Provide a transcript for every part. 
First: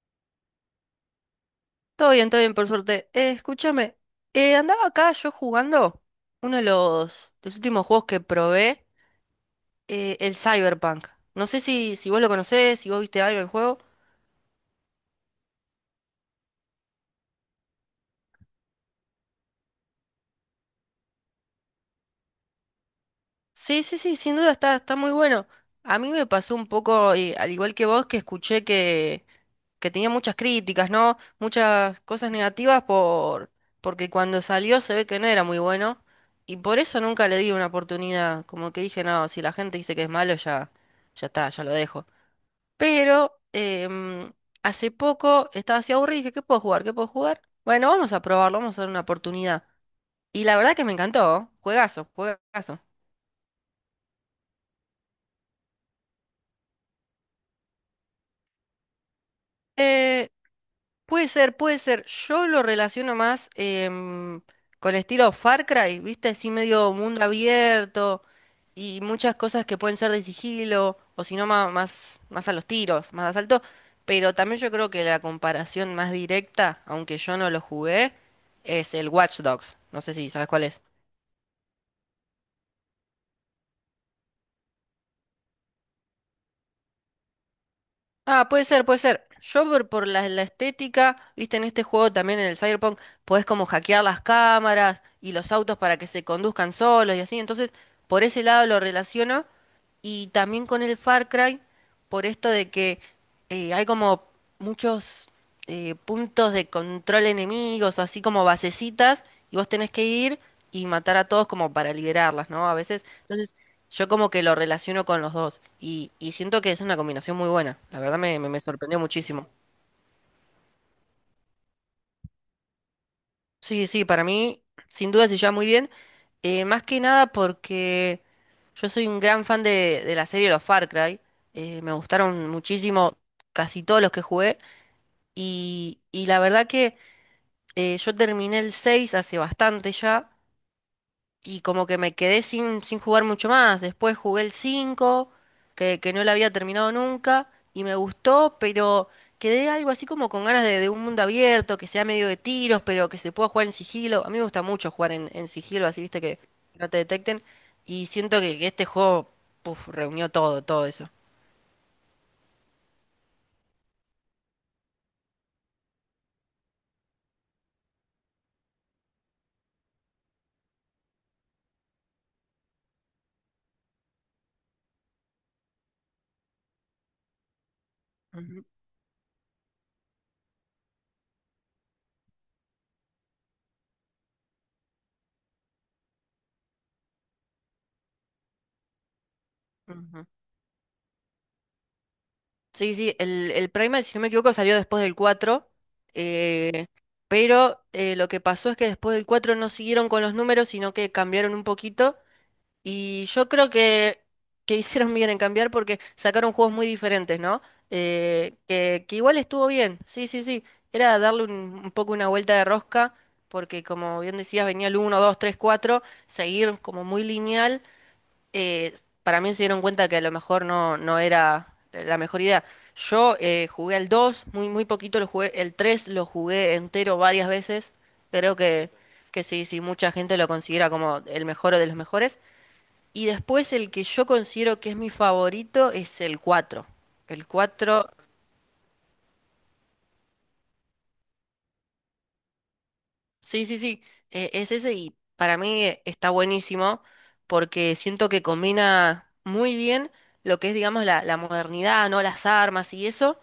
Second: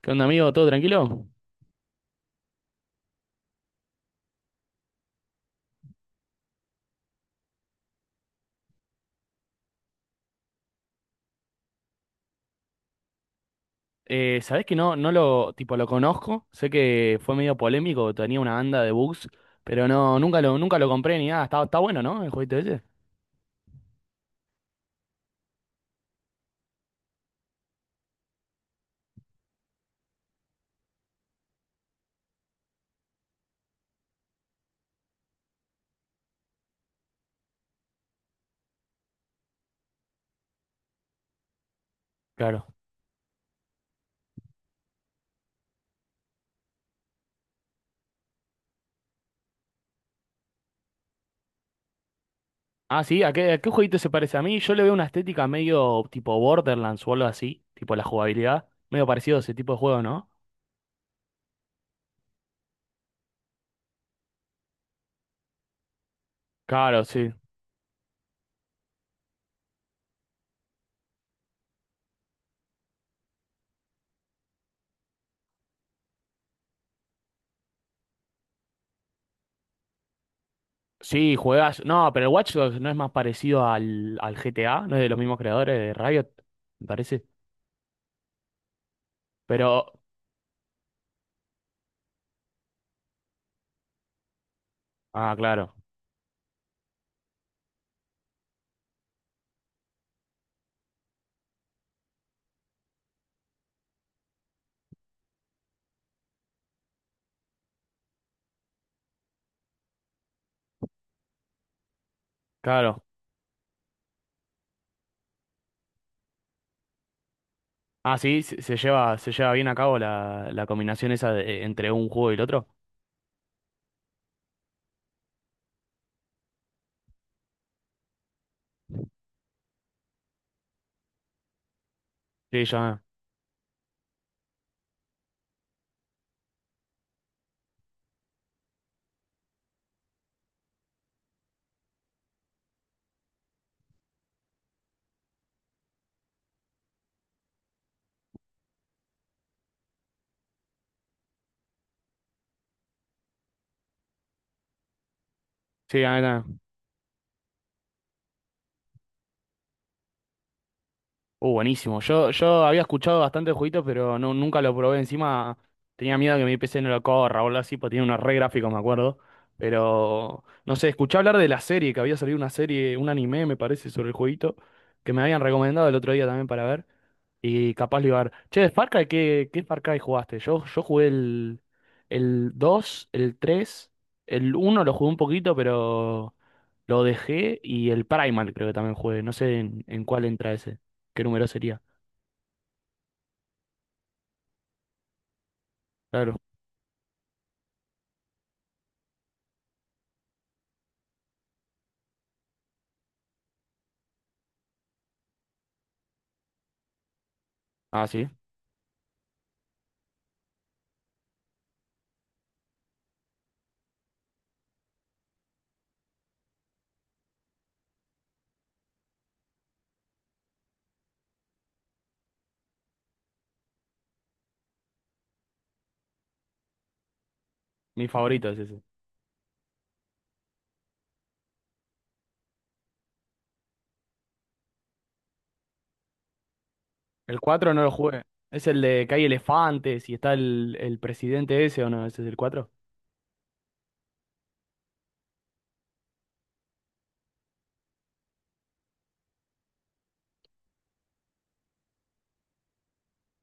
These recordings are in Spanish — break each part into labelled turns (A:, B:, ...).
A: ¿Qué onda, amigo? ¿Todo tranquilo?
B: Todo bien, por suerte. Escúchame, andaba acá yo jugando uno de los últimos juegos que probé, el Cyberpunk. No sé si vos lo conocés, si vos viste algo del juego.
A: ¿Sabés que no, no lo, tipo, lo conozco? Sé que fue medio polémico, tenía una banda de bugs, pero no, nunca lo compré ni nada. Está bueno, ¿no? El jueguito ese.
B: Sí, sí, sí, sin duda está muy bueno. A mí me pasó un poco, al igual que vos, que escuché que tenía muchas críticas, ¿no? Muchas cosas negativas porque cuando salió se ve que no era muy bueno. Y por eso nunca le di una oportunidad. Como que dije, no, si la gente dice que es malo, ya, ya está, ya lo dejo.
A: Claro.
B: Pero hace poco estaba así aburrida y dije, ¿qué puedo jugar? ¿Qué puedo jugar? Bueno, vamos a probarlo, vamos a dar una oportunidad. Y la verdad que me encantó. Juegazo, juegazo.
A: Ah, sí, ¿a qué jueguito se parece a mí? Yo le veo una estética medio tipo Borderlands o algo así, tipo la jugabilidad, medio parecido a ese tipo de juego, ¿no?
B: Eh, Puede ser, puede ser. Yo lo relaciono más con el estilo Far Cry, ¿viste? Así medio
A: Claro,
B: mundo
A: sí.
B: abierto y muchas cosas que pueden ser de sigilo o si no más, a los tiros, más asalto. Pero también yo creo que la comparación más directa, aunque yo no lo jugué, es el Watch Dogs. No sé si sabes cuál es.
A: Sí, juegas. No, pero el Watch Dogs no es más parecido al GTA, no es de los mismos creadores de Riot, me parece.
B: Ah, puede ser, puede ser. Yo por,
A: Pero.
B: por la estética, viste, en este juego también en el Cyberpunk, podés como hackear las cámaras y
A: Ah,
B: los
A: claro,
B: autos para que se conduzcan solos y así. Entonces, por ese lado lo relaciono. Y también con el Far Cry, por esto de que hay como muchos puntos de control enemigos, así como basecitas, y vos tenés que ir y matar a todos como para liberarlas, ¿no? A
A: claro.
B: veces. Entonces, yo como que lo relaciono con los dos y siento que es una combinación muy buena. La
A: Ah,
B: verdad me,
A: sí,
B: me-
A: se,
B: me
A: se
B: sorprendió
A: lleva, se
B: muchísimo.
A: lleva bien a cabo la combinación esa entre un juego y el otro.
B: Sí, sí, para mí sin duda se lleva muy bien, más que nada porque yo soy un gran fan de la serie de Los Far Cry. Me gustaron
A: Sí, ya.
B: muchísimo casi todos los que jugué y la verdad que yo terminé el 6 hace bastante ya. Y como que me quedé sin jugar mucho más. Después jugué el 5 que no lo había terminado nunca, y me gustó, pero quedé algo así como con ganas de un mundo abierto, que sea medio de tiros, pero que se pueda jugar en sigilo. A mí me gusta mucho jugar en sigilo, así
A: Sí,
B: viste que
A: acá.
B: no te detecten. Y siento que este juego, puf, reunió todo, todo eso.
A: Buenísimo. Yo había escuchado bastante el jueguito, pero no, nunca lo probé. Encima tenía miedo que mi PC no lo corra o algo así, porque tiene unos re gráficos, me acuerdo. Pero, no sé, escuché hablar de la serie, que había salido una serie, un anime, me parece, sobre el jueguito, que me habían recomendado el otro día también para ver. Y capaz lo iba a ver. Che,
B: Ujú,
A: de Far Cry, ¿qué Far Cry jugaste? Yo jugué el 2, el 3, el uno lo jugué un poquito, pero lo dejé. Y el Primal creo que también jugué. No sé en cuál
B: ujú.
A: entra ese. ¿Qué número sería?
B: Sí, sí, el Primal, si no me equivoco, salió después del cuatro,
A: Claro.
B: eh, pero lo que pasó es que después del 4 no siguieron con los números, sino que cambiaron un poquito, y yo creo que hicieron bien en cambiar porque sacaron juegos muy diferentes, ¿no?
A: Ah, sí.
B: Que igual estuvo bien, sí, sí, sí, era darle un poco una vuelta de rosca, porque como bien decías, venía el uno 2 3 4 seguir como muy lineal. eh, para mí se dieron cuenta que a lo mejor no, no era la mejor idea. Yo jugué al 2 muy, muy poquito lo jugué, el 3 lo jugué entero varias veces.
A: Mi favorito
B: Creo
A: es ese.
B: que sí, sí, mucha gente lo considera como el mejor de los mejores. Y después el que yo considero que es mi favorito es el 4.
A: El
B: El
A: cuatro no lo
B: 4.
A: jugué. Es el de que hay elefantes y está el presidente ese o no. ¿Ese es el 4?
B: Sí, sí, sí, es ese y para mí está buenísimo porque siento que combina muy bien lo que es, digamos, la modernidad, ¿no? Las armas y eso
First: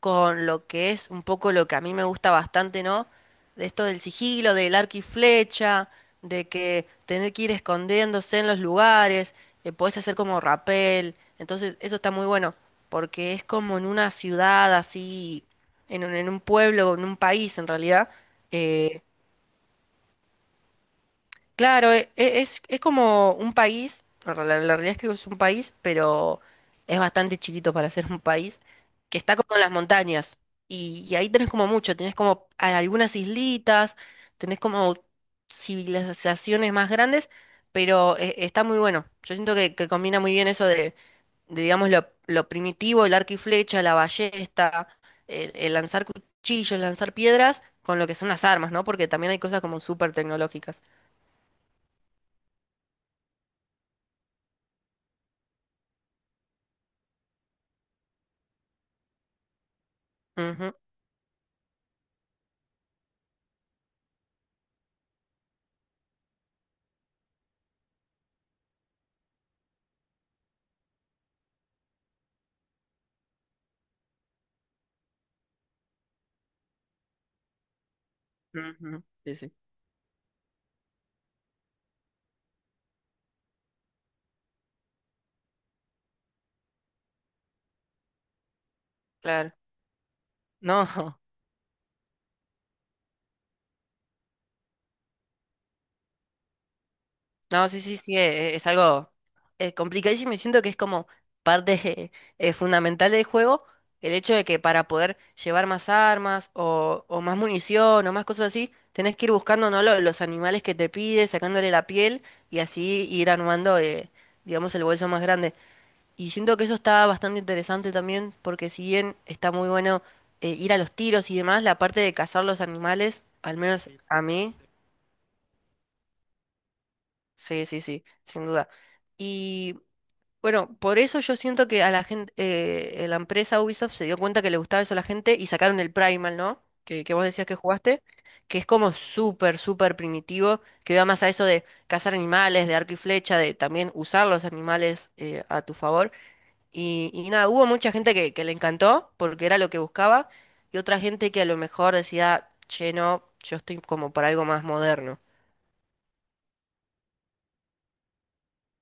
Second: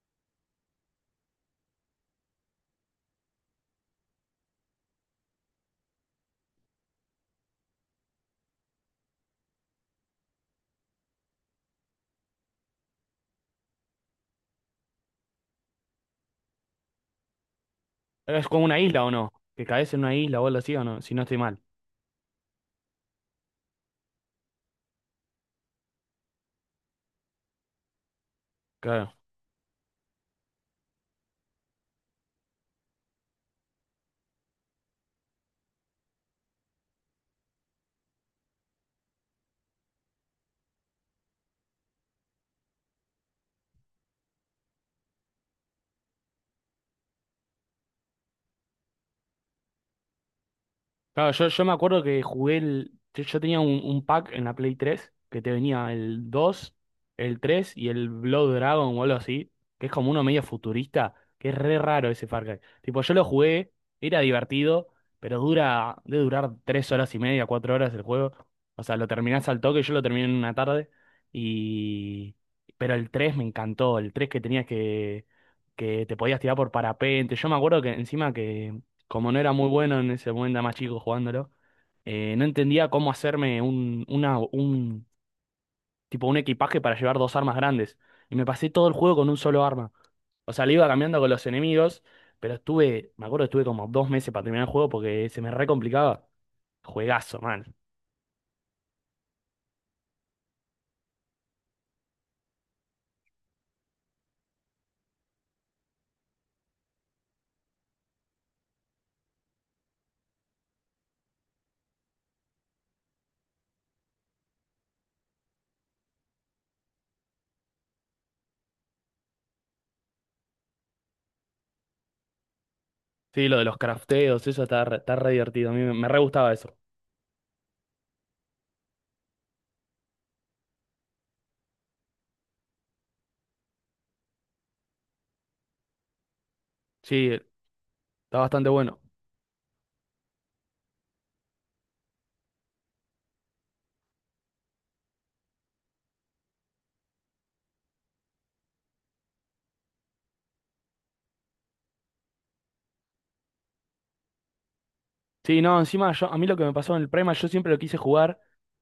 B: con lo que es un poco lo que a mí me gusta bastante, ¿no? De esto del sigilo, del arco y flecha, de que tener que ir escondiéndose en los lugares, podés hacer como rapel, entonces eso está muy bueno porque es como en una ciudad así, en un pueblo, en un país en realidad.
A: Es como una
B: eh,
A: isla o no. Que caes en una isla o algo así o no. Si no estoy mal.
B: Claro, es como un país, la realidad es que es un país, pero es bastante chiquito para ser un país,
A: Claro.
B: que está como en las montañas. Y ahí tenés como mucho, tenés como algunas islitas, tenés como civilizaciones más grandes, pero está muy bueno. Yo siento que combina muy bien eso de, digamos, lo primitivo, el arco y flecha, la ballesta, el lanzar cuchillos, lanzar piedras, con lo que son las armas, ¿no? Porque también hay cosas como súper tecnológicas.
A: Claro, yo me acuerdo que jugué el. Yo tenía un pack en la Play 3 que te venía el 2, el 3 y el Blood Dragon o algo así, que es como uno medio futurista, que es re raro ese Far Cry. Tipo, yo lo jugué, era divertido, pero dura, debe durar 3 horas y media, 4 horas el juego. O sea, lo terminás al toque, yo lo terminé en una tarde. Y. Pero el 3 me encantó, el 3 que tenías que te podías tirar por parapente. Yo me acuerdo que encima que
B: Ujú,
A: como
B: sí,
A: no era
B: sí,
A: muy bueno en ese momento, era más chico jugándolo, no entendía cómo hacerme tipo un equipaje para llevar dos armas grandes. Y me pasé todo el juego con un
B: claro.
A: solo arma. O sea, le
B: No,
A: iba cambiando con los enemigos, pero estuve, me acuerdo, estuve como 2 meses para terminar el juego porque se me re complicaba. Juegazo,
B: no,
A: man.
B: sí, sí, sí, es algo complicadísimo y siento que es como parte fundamental del juego, el hecho de que para poder llevar más armas o más munición o más cosas así, tenés que ir buscando, ¿no?, los animales que te pide, sacándole la piel y así ir armando, digamos, el bolso más grande. Y siento que eso está bastante interesante también porque si bien está muy bueno ir a los tiros y demás, la parte de cazar los animales,
A: Sí,
B: al
A: lo de los
B: menos a
A: crafteos,
B: mí.
A: eso está re divertido. A mí me re gustaba eso.
B: Sí, sí, sí, sin duda. Y bueno, por eso yo siento que a la gente, la empresa Ubisoft se dio cuenta que le gustaba eso a la gente y sacaron el Primal, ¿no? Que vos
A: Sí,
B: decías que jugaste,
A: está
B: que es
A: bastante
B: como
A: bueno.
B: súper, súper primitivo, que va más a eso de cazar animales, de arco y flecha, de también usar los animales a tu favor. Y nada, hubo mucha gente que le encantó porque era lo que buscaba y otra gente que a lo mejor decía, che, no, yo estoy como para algo más moderno.
A: Sí, no, encima yo, a mí lo que me pasó en el Prima, yo siempre lo quise jugar.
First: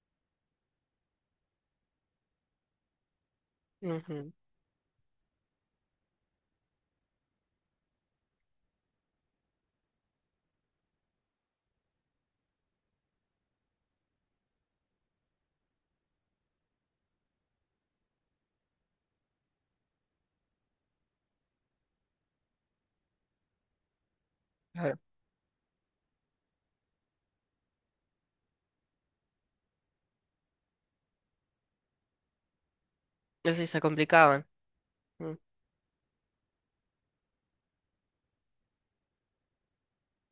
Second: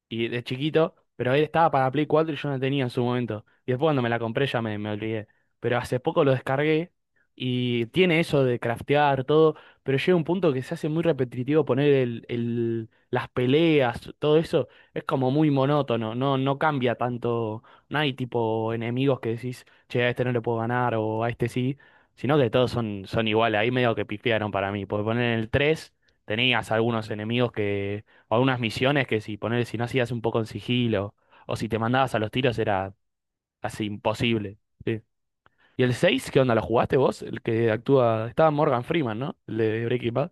A: Y de chiquito, pero él estaba para Play 4 y yo no tenía en su momento. Y después cuando me la
B: Ujú,
A: compré ya me olvidé. Pero hace poco lo descargué y tiene eso de craftear todo, pero llega un punto que se hace muy repetitivo poner las peleas, todo eso es como muy monótono, no, no cambia tanto, no hay tipo enemigos que decís, che, a este no le puedo ganar o a este sí, sino que todos son iguales, ahí medio que pifiaron para mí,
B: claro.
A: porque poner en el 3 tenías algunos enemigos o algunas misiones que si no hacías un poco en sigilo, o si te mandabas a los tiros era
B: Entonces se
A: así
B: complicaban.
A: imposible. Sí.
B: Mm.
A: ¿Y el 6 qué onda? ¿Lo jugaste vos? El que actúa. Estaba Morgan Freeman, ¿no? El de Breaking Bad.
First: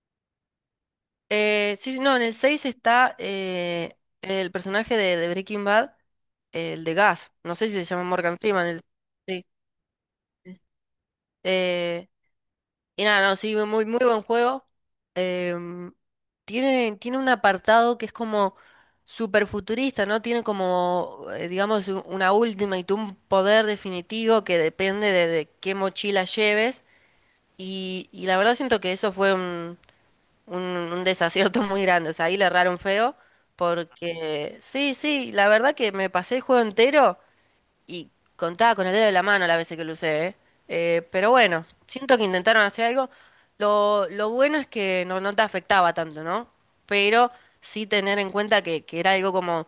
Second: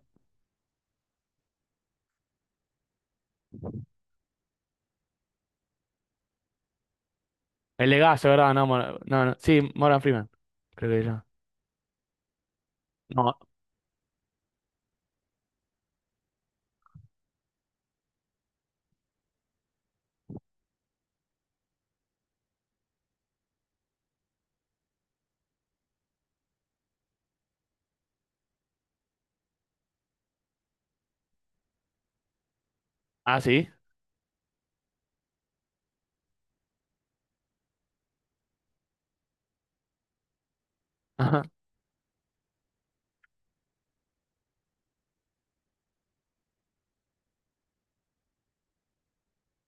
B: Sí, sí, no, en el 6 está el personaje de Breaking Bad, el de Gas. No sé si se
A: El
B: llama
A: legazo,
B: Morgan
A: ¿verdad?
B: Freeman.
A: No,
B: El.
A: No, no.
B: Sí.
A: Sí, Morgan Freeman. Creo que era.
B: Eh, y nada, no,
A: No.
B: sí, muy, muy buen juego. Em, tiene un apartado que es como super futurista, ¿no? Tiene como, digamos, una última y tú un poder definitivo que depende de qué mochila lleves. Y la verdad siento que eso fue un desacierto muy grande. O sea, ahí le erraron feo.
A: Ah, sí.
B: Porque sí, sí, la verdad que me pasé el juego entero y contaba con el dedo de la mano las veces que lo usé, ¿eh? Pero
A: Ajá.
B: bueno, siento que intentaron hacer algo. Lo bueno es que no, no te afectaba tanto, ¿no? Pero sí tener en cuenta que era algo como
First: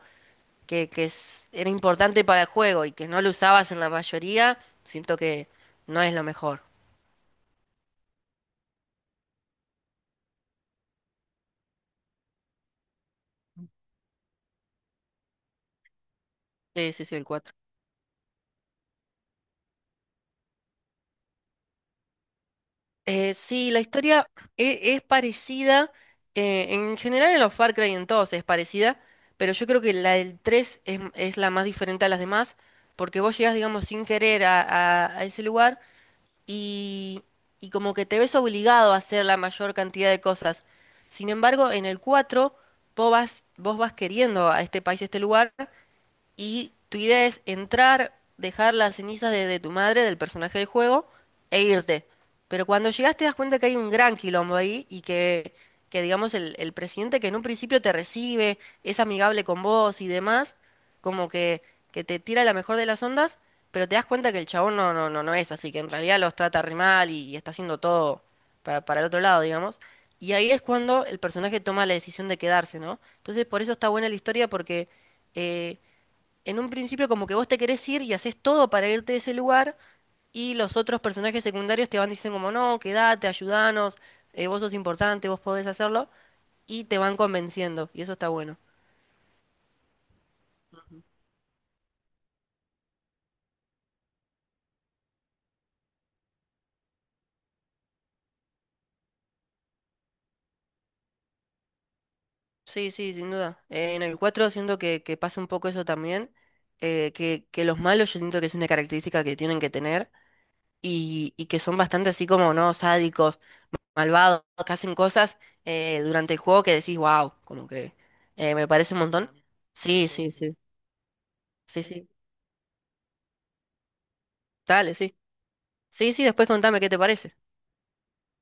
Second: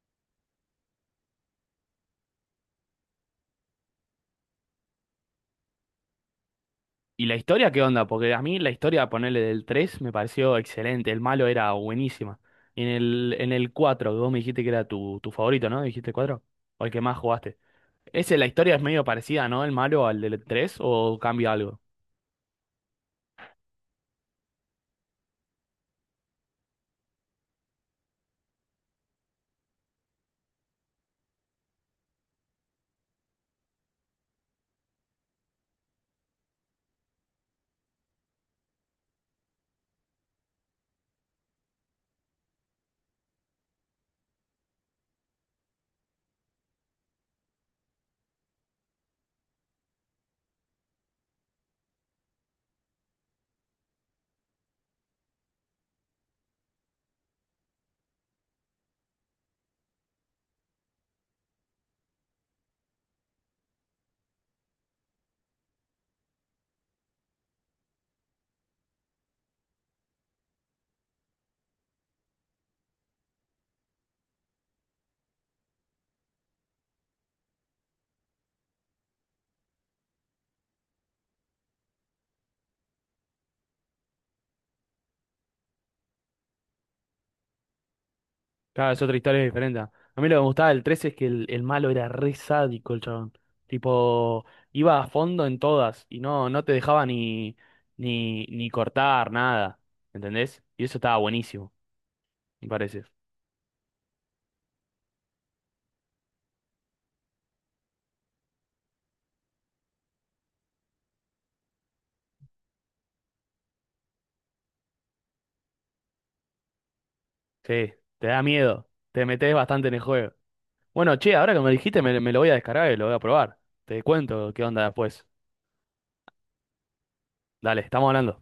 B: que era importante para el juego y que no lo usabas en la mayoría, siento que no es lo mejor.
A: ¿Y la historia qué onda? Porque a mí la historia, ponerle del 3 me pareció excelente. El malo era buenísima. Y en el 4 que vos me dijiste que era tu favorito, ¿no? Dijiste cuatro, o el
B: Sí,
A: que
B: sí, sí,
A: más
B: el cuatro.
A: jugaste. Ese, la historia es medio parecida, ¿no? El malo al del 3 o cambia algo.
B: Sí, la historia es parecida, en general en los Far Cry en todos es parecida, pero yo creo que la del 3 es la más diferente a las demás, porque vos llegás, digamos, sin querer a ese lugar y, y como que te ves obligado a hacer la mayor cantidad de cosas. Sin embargo, en el 4 vos vas queriendo a este país, a este lugar, y tu idea es entrar, dejar las cenizas de tu madre, del personaje del juego, e irte. Pero cuando llegas te das cuenta que hay un gran quilombo ahí y que digamos, el presidente que en un principio te recibe, es amigable con vos y demás, como que te tira la mejor de las ondas, pero te das cuenta que el chabón no, no, no, no es así, que en realidad los trata re mal y está haciendo todo para el otro lado, digamos. Y ahí es cuando el personaje toma la decisión de quedarse, ¿no? Entonces por eso está buena la historia porque... eh, en un principio como que vos te querés ir y haces todo para irte de ese lugar, y los otros personajes secundarios te van diciendo como no, quédate, ayudanos, vos sos importante, vos podés hacerlo, y te van convenciendo y eso está bueno.
A: Claro, es otra historia diferente. A mí lo que me gustaba del 3 es que el malo era re sádico, el chabón. Tipo, iba a fondo en todas y no te dejaba ni, ni, cortar nada. ¿Entendés? Y eso estaba buenísimo, me
B: Sí,
A: parece.
B: sí, sin duda. En el 4 siento que pasa un poco eso también, que los malos yo siento que es una característica que tienen que tener y que son bastante así como, ¿no?, sádicos, malvados, que hacen cosas durante el juego que decís, wow, como
A: Sí,
B: que
A: te da
B: me
A: miedo.
B: parece un
A: Te
B: montón.
A: metes bastante en el
B: Sí, sí,
A: juego.
B: sí.
A: Bueno, che, ahora que me
B: Sí,
A: dijiste,
B: sí.
A: me lo voy a descargar y lo voy a probar. Te cuento qué onda
B: Dale, sí.
A: después.
B: Sí, sí, después contame qué te parece.
A: Dale, estamos hablando.